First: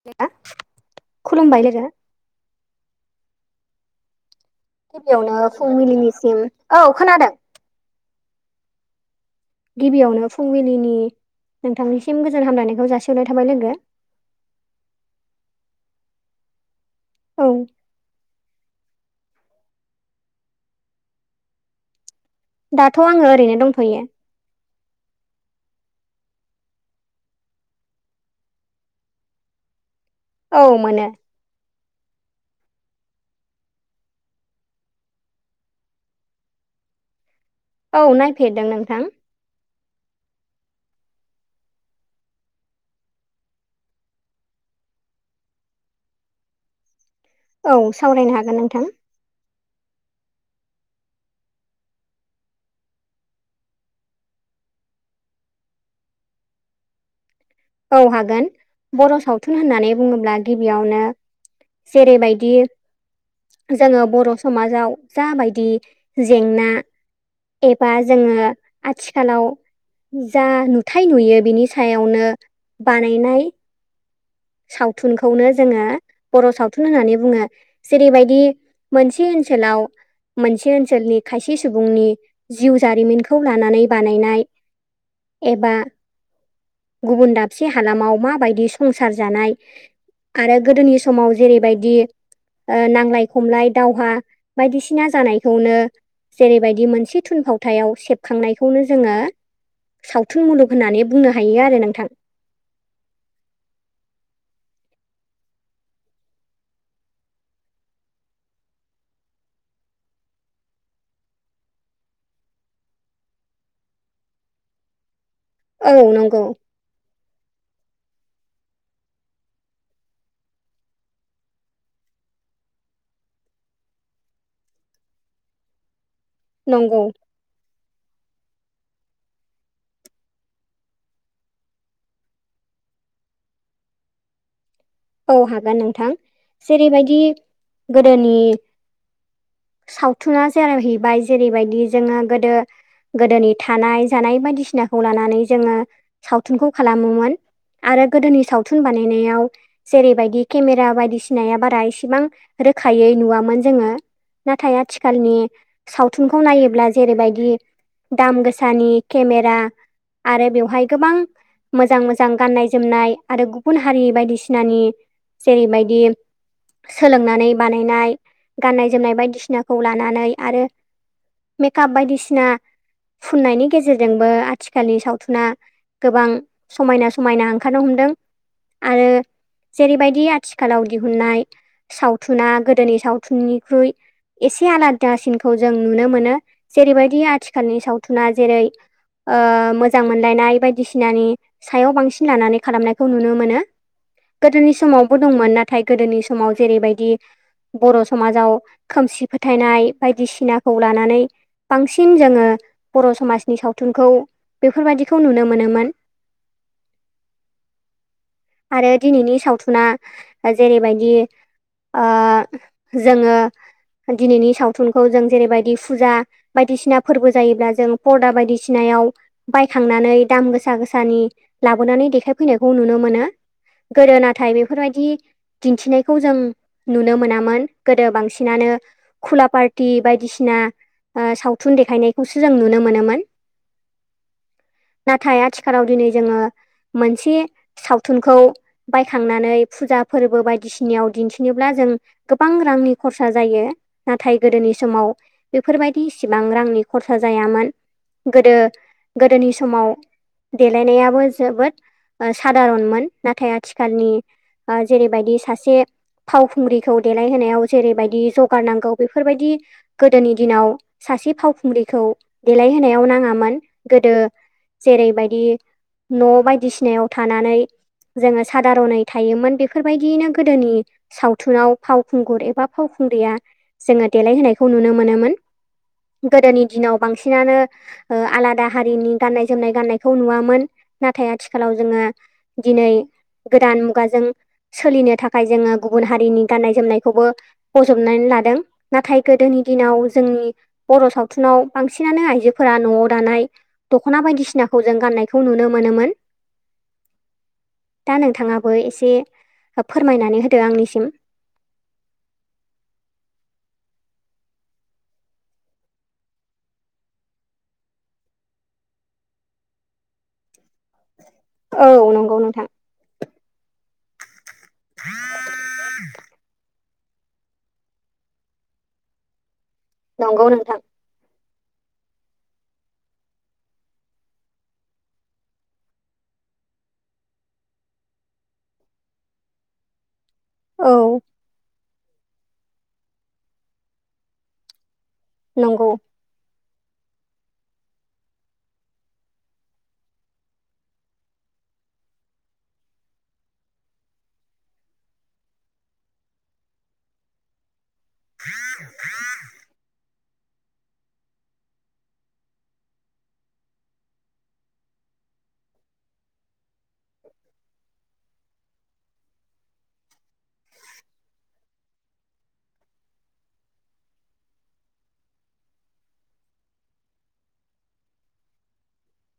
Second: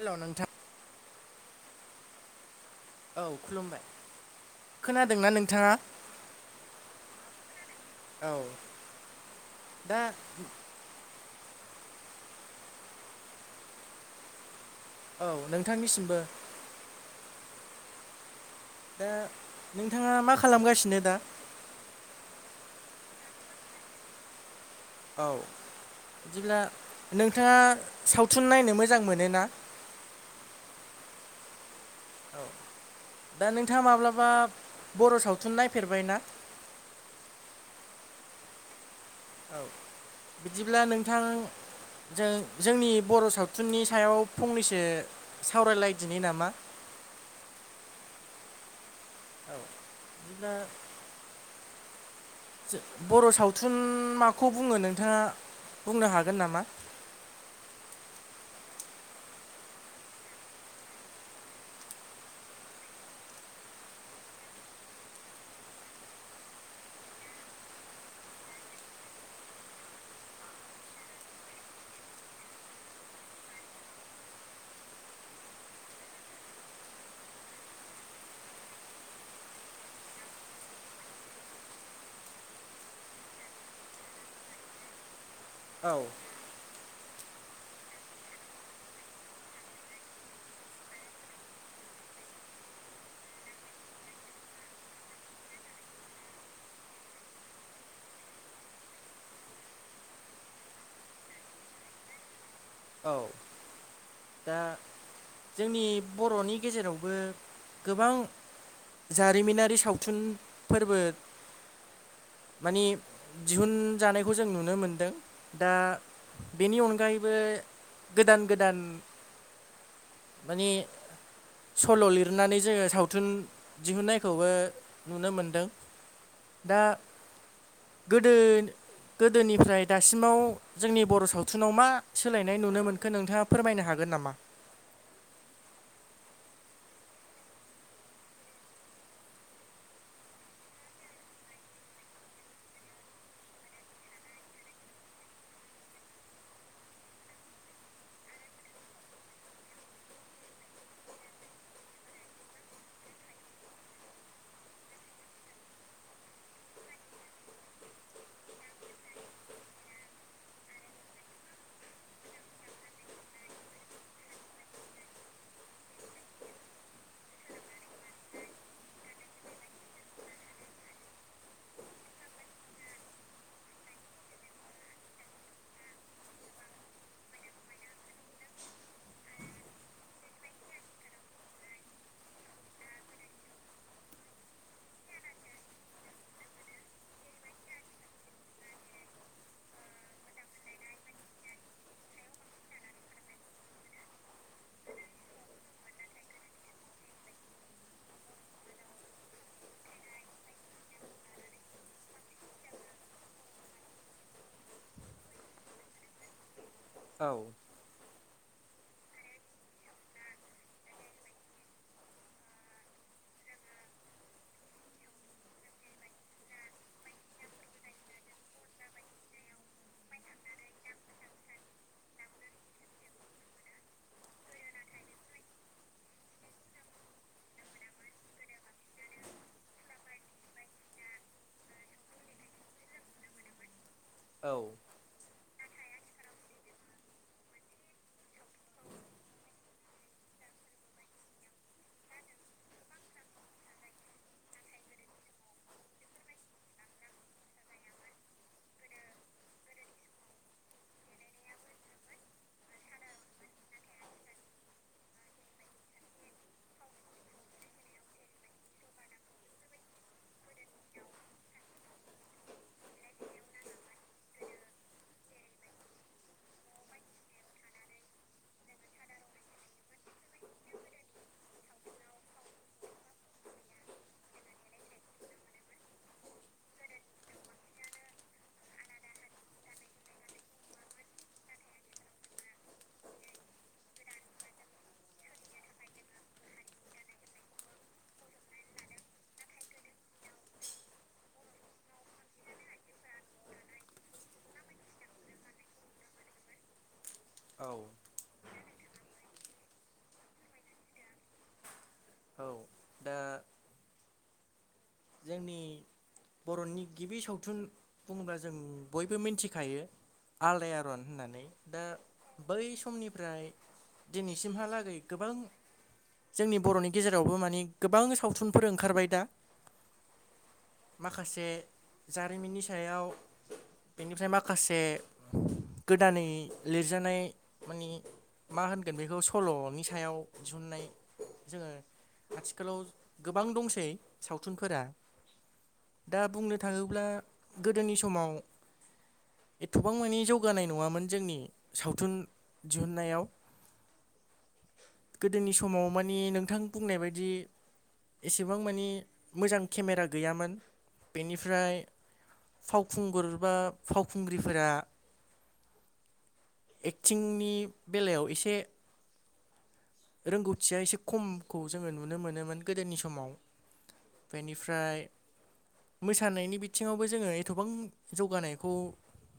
Hello नोंथां [unintelligible] खुलुमबाय लोगो औ खुलुमबाय खोनादोंना गिबियावनो नोंथाङा फुंबिलिनिसिम औ खोनादों औ दा गिबियावनो फुंबिलिनि नोंथांनिसिम गोजोन हामलायनायखौ जासिहरनाय थाबाय लोगो। औ नोंथांनिसिमबो औ दा नोंथाङा मा खालामगासिनो दा? दाथ' आङो ओरैनो दंथ'यो। औ बिदिब्ला नोंथाङा सावथुन नायनो मोजां मोनो ना? औ मोनो। औ दा नोंथाङा माब्लाबा बर' सावथुन नायफेरबाय ना? औ नायफेरदों नोंथां। औ बिदिब्ला नोंथां जों-जोंनि बर' सावथुननि सायाव फंनैसो सावरायलायदिनि नामा औ सावरायनो हागोन नोंथां। औ बिदिब्ला जो बर' सावथुन माखौ बुङो नोंथाङा बुंनो हागोन नामा? औ हागोन बर' सावथुन होननानै बुङोब्ला गिबियावनो जेरैबायदि जोङो बर' समाजाव जाबायदि जेंना एबा जोङो आथिखालाव जा नुथाय नुयो बिनि सायावनो बानायनाय सावथुनखौनो जोङो बर' सावथुन होननानै बुङो जेरैबायदि मोनसे ओनसोलाव मोनसे ओनसोलनि खायसे सुबुंनि जिउ जारिमिनखौ लानानै बानायनाय एबा औ गुबुन दाब से हालामाव माबायदि संसार जानाय आरो गोदोनि समाव जेरैबायदि ओ नांलाय खमलाय दावहा बायदिसिना जानायखौनो जेरैबायदि मोनसे थुनफावथायाव सेबखांनायखौनो जोङो सावथुन मुलुग होननानै बुंनो हायो आरो नोंथां। औ। दा जोंनि बर'नि गेजेरावबो गोबां। जारिमिनारि सावथुन फोरबो मानिे दिहुनजानायखौ जों नुनो मोन्दों। दा औ नंगौ बेनि अनगायैबो गोदान गोदान माने सल' लिरनानै जोंङो सावथुन दिहुननायखौबो नुनो मोनदों दा नंगौ गो गोदोनिफ्राय दासिमाव जोंनि बर' सावथुनाव मा सोलायनाय नाय नुनो मोनखो नोंथांङा फोरमायनो हागोन नामा? औ हागोन नोंथां। जेरैबायदि गोदोनि सावथुना जेरहैबाय जेरैबायदि जोंङो गोदो गोदोनि थानाय जानाय बायदिसिनाखौ लानानै जोंङो सावथुनखौ खालामोमोन। आरो गोदोनि सावथुन बानायनायाव जेरैबायदि केमेरा बायदिसिनाया बारा एसेबां रोखायै नुवामोन जोंङो। नाथाय आथिखालनि सावथुनखौ नायोब्ला जेरैबायदि। दाम गोसानि केमेरा आरो बेवहाय गोबां मोजां मोजां गाननाय जोमनाय आरो गुबुन हारिनि बायदिसिना-' बिसिनानि जेरैबायदि सोलोंनानै बानायनाय गाननाय जोमनाय बायदिसिनाखौ लानानै आरो मेकाप बायदिसिना फुननायनि गेजेरजोंबो आथिखालनि सावथुना गोबां समायना समायना ओंखारनो हमदों। आरो जेरैबायदि आथिखालाव दिहुननाय सावथुना गोदोनि सावथुननिख्रुइ एसे आलादासिनखौ जों नुनो मोनो जेरैबायदि आथिखालनि सावथुना जेरै मोजां मोनलायनाय बायदिसिनानि सायाव बांसिन लानानै खालामनायखौ नुनो मोनो। गोदोनि समावबो दंमोन नाथाय गोदोनि समाव जेरैबायदि। बर' समाजाव खोमसि फोथायनाय बायदिसिनाखौ लानानै बांसिन जोंङो बर' समाजनि सावथुनखौ बेफोरबायाददिखौ नुनो मोनोमोन औव आरो दिनैनि सावथुना जेरैबायदि जोंङो दिनैनि सावथुनखौ जों जेरैबायदि फुजा बायदिसिना फोरबो जायोब्ला जों परदा बायदिसिनायाव बायखांनानै दाम गोसा गोसानि लाबोनानै देखाय फैनायखौ नुनो मोनो। गोदो नाथाय बेफोरबायदि दिन्थिनायखौ जों नुनो मोनामोन गोदो बांसिनानो खुला पार्टि बायदिसिना सावथुन देखायनायखौसो जों नुनो मोनोमोन। औव नाथाय आथिखालाव दिनै जोंङो मोनसे सावथुनखौ बायखांनानै फुजा फोरबो बायदिसिनायाव दिन्थिनोब्ला जों गोबां रांनि खरसा जायो नाथाय गोदोनि समाव बेफोरबायदि इसिबां रांनि खरसा जायामोन गोदो गोदोनि समाव-' देलायनायाबो जोबोद सादारनमोन नाथाय आथिखालनि जेरैबायदि सासे फावखुंग्रिखौ देलायहोनायाव जेरैबायदि जगारनांगौ बेफोरबायदि गोदोनि दिनाव सासे फावखुंग्रिखौ देलायहोनायाव नांङामोन गोदो जेरैबायदि न' बायदिसिनायाव थानानै जोंङो? सादारनै थायोमोन बेफोरबायदि यैनो गोदोनि सावथुनाव फावखुंगुर एबा फावखुंग्रिया जोंङो देलायहोनायखौ नुनो मोनोमोन। गोदोनि दिनाव बांसिनानो आलादा हारिनि गान्नाय जोमनाय गान्नायखौ नुवामोन नाथाय आथिखालाव जोङो दिनै गोदान मुगाजों सोलिनो थाखाय जोङो गुबुन हारिनि गाननाय जोमनायखौबो बजबनानै लादों नाथाय गोदोनि दिनाव जोंनि बर' सावथुनाव बांसिनानो आइजोफोरा न'आव दानाय दख'ना बायदिसिनाखौ जों गान्नायखौ नुनो मोनोमोन औ दा नोंथाङाबो एसे फोरमायनानै होदो आंनिसिम औ दा जोंनि बर'नि गिबि सावथुन बुङोब्ला जों बयबो मिन्थिखायो आलदायारन होननानै दा औ नंगौ बै नोंथां समनिफ्राय दिनैसिमहालागै गोबां जोंनि बर'नि गेजेरावबो माने गोबां सावथुनफोर ओंखारबाय दा नंगौ नोंथां माखासे जारिमिननि सायाव बेनिफ्राय माखासे गोदानै लिरजानाय माने मा होनगोन बेखौ सल'नि सायाव दिहुननाय औ जोङो आथिखालाव गोबां दंसै सावथुनफोरा। नंगौ। दा बुंनो थाङोब्ला गोदोनि समाव एथ'बां मानि जौगानाय नङामोन जोंनि सावथुन दिहुनायाव गोदोनि समाव माने नोंथां बुंनाय बायदि एसेबां मानि मोजां केमेरा गैयामोन बेनिफ्राय फावखुंगुर बा फावखुंग्रिफोरा एक्टिंनि बेलायाव एसे रोंगौथिया एसे खमखौ जोङो नुनो मोनोमोन गोदोनि समाव बेनिफ्राय मोसानायनि बिथिङावबो जोङो एथबां जौगानायखौ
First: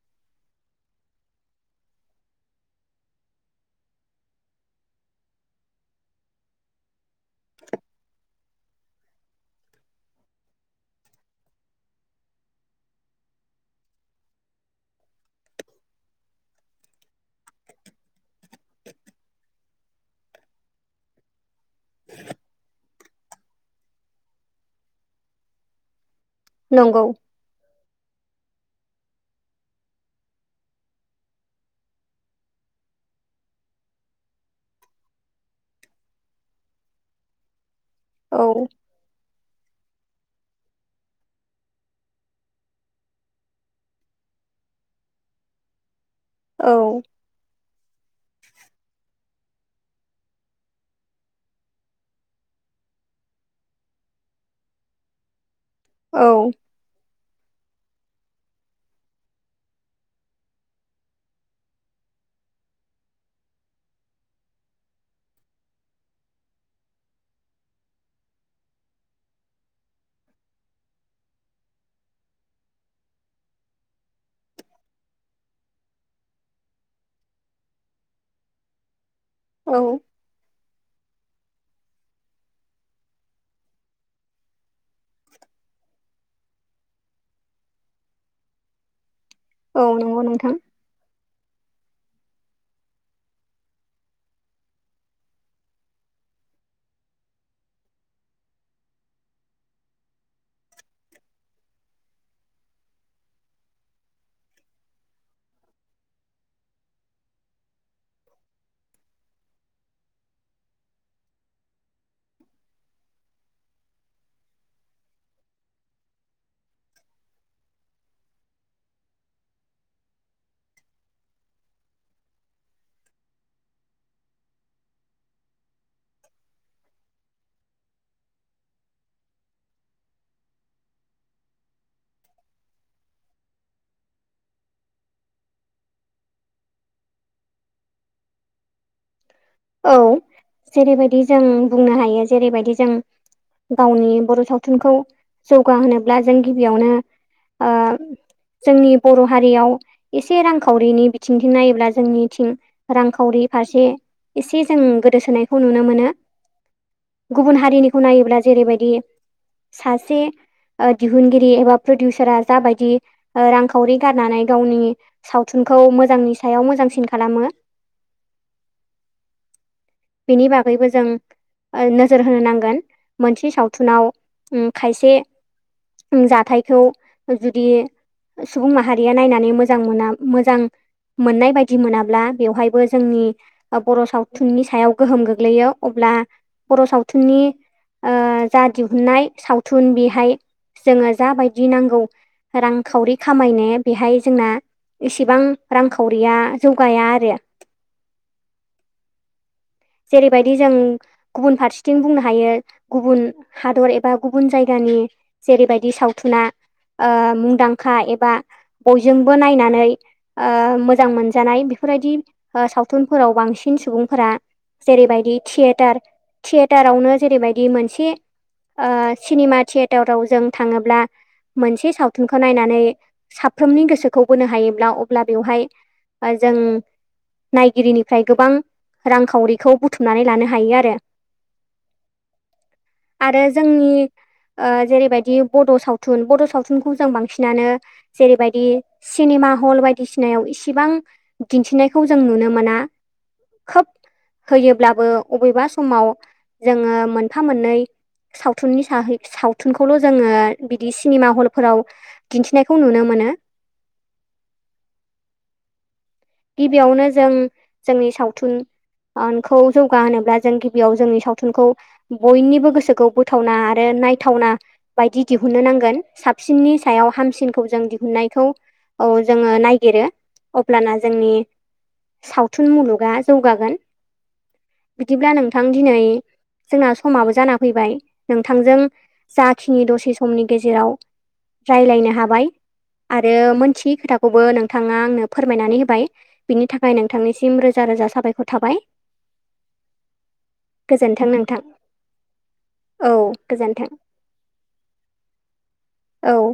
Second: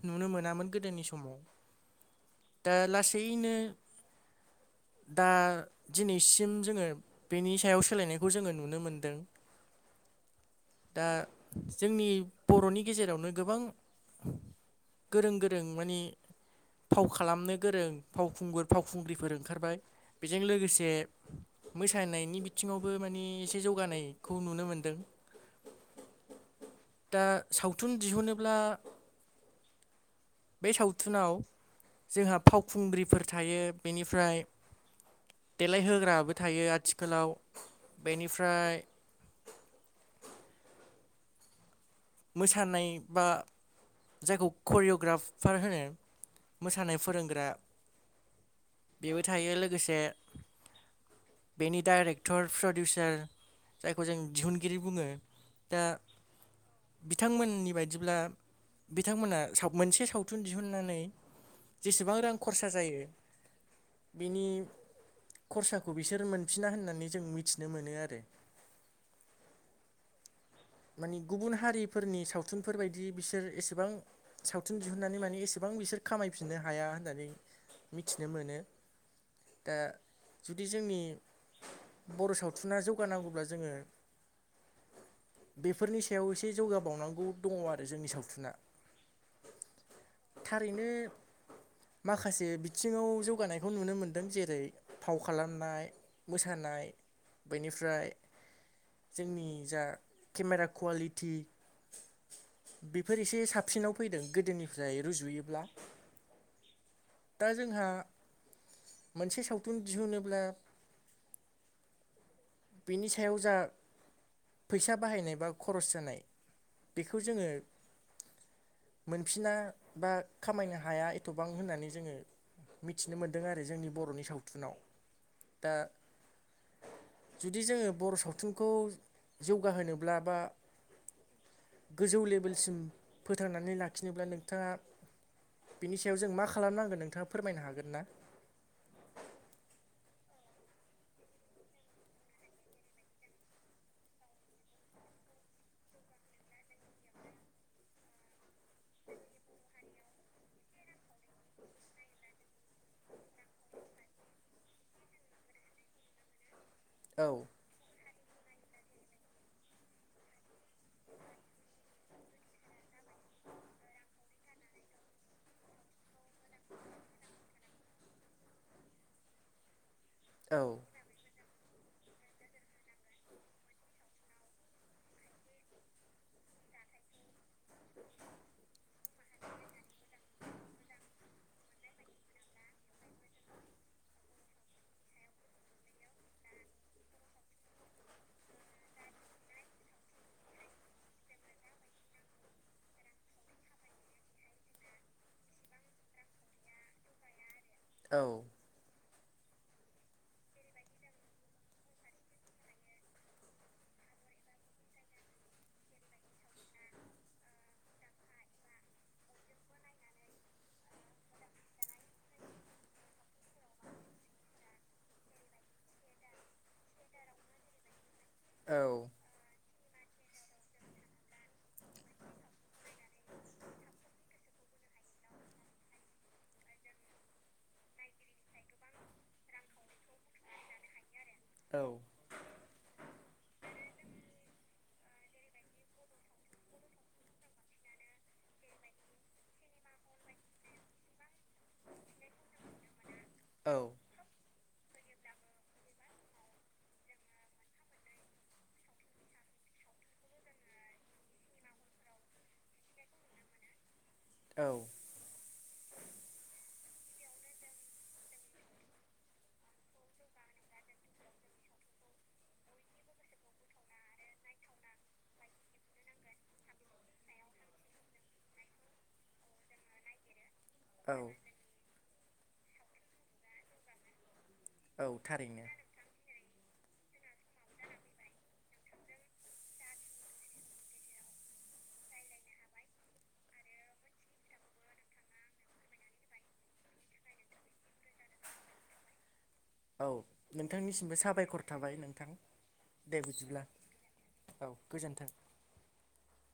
नुनो मोनामोन गोदोनि समाव दा लासैनो दा दिनैसिम जोङो बेनि सायाव सोलायनायखौ जोङो नुनो मोनदों दा जोंनि बर'नि गेजेरावनो गोबां गोरों गोरों माने फाव खालामनो गोरों फावखुंगुर फावखुंग्रिफोर ओंखारबाय। बेजों लोगोसे मोसानायनि बिथिङावबो माने एसे जौगानायखौ नुनो मोन दों नंगौ। सावथुन दिहुनो बे सावथुनाव जोंहा फावखुंग्रिफोर थायो बेनिफ्राय देलायहोग्राबो थायो आथिखालाव औ बेनिफ्राय- मोसानाय बा जायखौ करिय'ग्राफार होनो। औ मोसानाय फोरोंग्रा बेबो थायो लोगोसे। बेनि डाइरेक्टर, प्रडिउसार। जायखौ जों दिहुनगिरि बुङो दा। औ। बिथांमोननि बायदिब्ला बिथांमोना मोनसे सावथुन दिहुननानै। जेसेबां रां खरसा जायो बिनि- खरसाखौ बिसोर मोनफिना होननानै जों मिथिनो मोनो आरो। माने गुबुन हारिफोरनि सावथुनफोरबायायदि बिसोर एसेबां- सावथुन दिहुननानै माने एसेबां बिसोर खामायफिननो हाया होननानै। मिथिनो मोनो दा। औ जुदि जोंनि बर' सावथुना जौगानांगौब्ला जोंङो। बेफोरनि सायाव एसे जौगाबावनांगौ दंङ' आरो जोंनि सावथुना। औ नंगौ नोंथां थारैनो माखासे बिथिंङाव जौगानायखौ नुनो मोनदों जेरै फाव खालामनाय। मोसानाय बेनिफ्राय जोंनि जा केमेरा कुवालिटि बेफोर एसे साबसिनाव फैदों गोदोनिफ्राय रुजुयोब्ला। दा जोंहा मोनसे सावथुन दिहुनोब्ला- बिनि सायाव जा फैसा बाहायनाय बा खरस जानाय- बेखौ जोंङो। मोनफिना बा खामायनो हाया एथ'बां होननानै जोंङो मिथिनो मोनदों आरो जोंनि बर'नि सावथुनाव दा जुदि जोंङो बर' सावथुनखौ जौगाहोनोब्ला बा गोजौ लेभेलसिम फोथांनानै लाखिनोब्ला नोंथांङा बिनि सायाव जों मा खालामनांगोन नोंथाङा फोरमायनो हागोन ना? औ जेरैबायदि जों बुंनो हायो जेरैबायदि जों गावनि बर' सावथुनखौ जौगाहोनोब्ला जों गिबियावनो ओ जोंनि बर' हारियाव एसे रांखावरिनि बिथिंथिं नायोब्ला जोंनिथिं रांखावरि फारसे एसे जों गोदोसोनायखौ नुनो मोनो औ गुबुन हारिनि खौ नायोब्ला जेरैबायदि सासे दिहुनगिरि एबा प्रदिउसारा जाबायदि रांखावरि गारनानै गावनि सावथुनखौ मोजांनि सायाव मोजांसिन खालामो। बेनि औ बागैबो जों नोजोर होनो नांगोन मोनसे सावथुनाव खायसे जाथायखौ जुदि सुबुं माहारिया नायनानै मोजां मोना मोजां मोननाय बायदि मोनाब्ला बेवहायबो जोंनि बर' सावथुननि सायाव गोहोम गोग्लैयो अब्ला बर' सावथुननि ओ जा दिहुननाय सावथुन बेहाय जोंङो जाबायदि नांगौ रांखावरि खामायनो बेहाय जोंना इसेबां रांखावरिया जौगाया आरो औ जेरैबायदि जों गुबुन फारसेथिं बुंनो हायो गुबुन हादर एबा गुबुन जायगानि जेरैबायदि सावथुना ओ मुंदांखा एबा बयजोंबो नायनानै ओ मोजां मोनजानाय बेफोरबायदि सावथुनफोराव बांसिन सुबुंफोरा जेरैबायदि थियेटार थियेटारावनो जेरैबायदि मोनसे ओ औ सिनेमा थियेटाराव जों थांङोब्ला मोनसे सावथुनखौ नायनानै साफ्रोमनि गोसोखौ बोनो हायोब्ला अब्ला बेवहाय जों नायगिरिनिफ्राय गोबां रांखावरिखौ बुथुमनानै लानो हायो आरो [inaudible] आरो जोंनि ओ जेरैबायदि बड' सावथुन बड' सावथुनखौ जों बांसिनानो जेरैबायदि सिनेमा हल बायदिसिनायाव इसिबां दिन्थिनायखौ जों नुनो मोना औ खोब होयोब्लाबो अबेबा समाव जोःङो मोनफा मोननै सावथुननि साहै सावथुनखौल' जोङो बिदि सिनेमा हलफोराव दिन्थिनायखौ नुनो मोनो औ गिबियावनो जों जोंनि सावथुन खौ जौगा होनोनोब्ला जों गिबियाव जोंनि सावथुनखौ बयनिबो गोसोखौ बोथावना आरो नायथावना बायदि दिहुननो नांगोन साबसिननि सायाव हामसिनखौ जों दिहुननायखौ औ जोङो ननायागिरो अब्लाना औ जोंनि सावथुन मुलुगा जौगागोन औ बिदिब्ला नोंथां थारैनो दिनै जोंना समाबो जाना फैबाय नोंथांजों जाखिनि दसे समनि गेजेराव रायलायनो हाबाय आरो मोनथियै खोथाखौबो नोंथाङा आंनो फोरमायनानै होब य बिनि थाखाय नोंथांनिसिम रोजा रोजा साबायखर थाबाय औ नोंथांनिसिमबो गोजोन्थों नोंथां साबायखर थाबाय नोंथां औ दे बिदिब्ला गोजोन्थों औ गोजोन्थों औ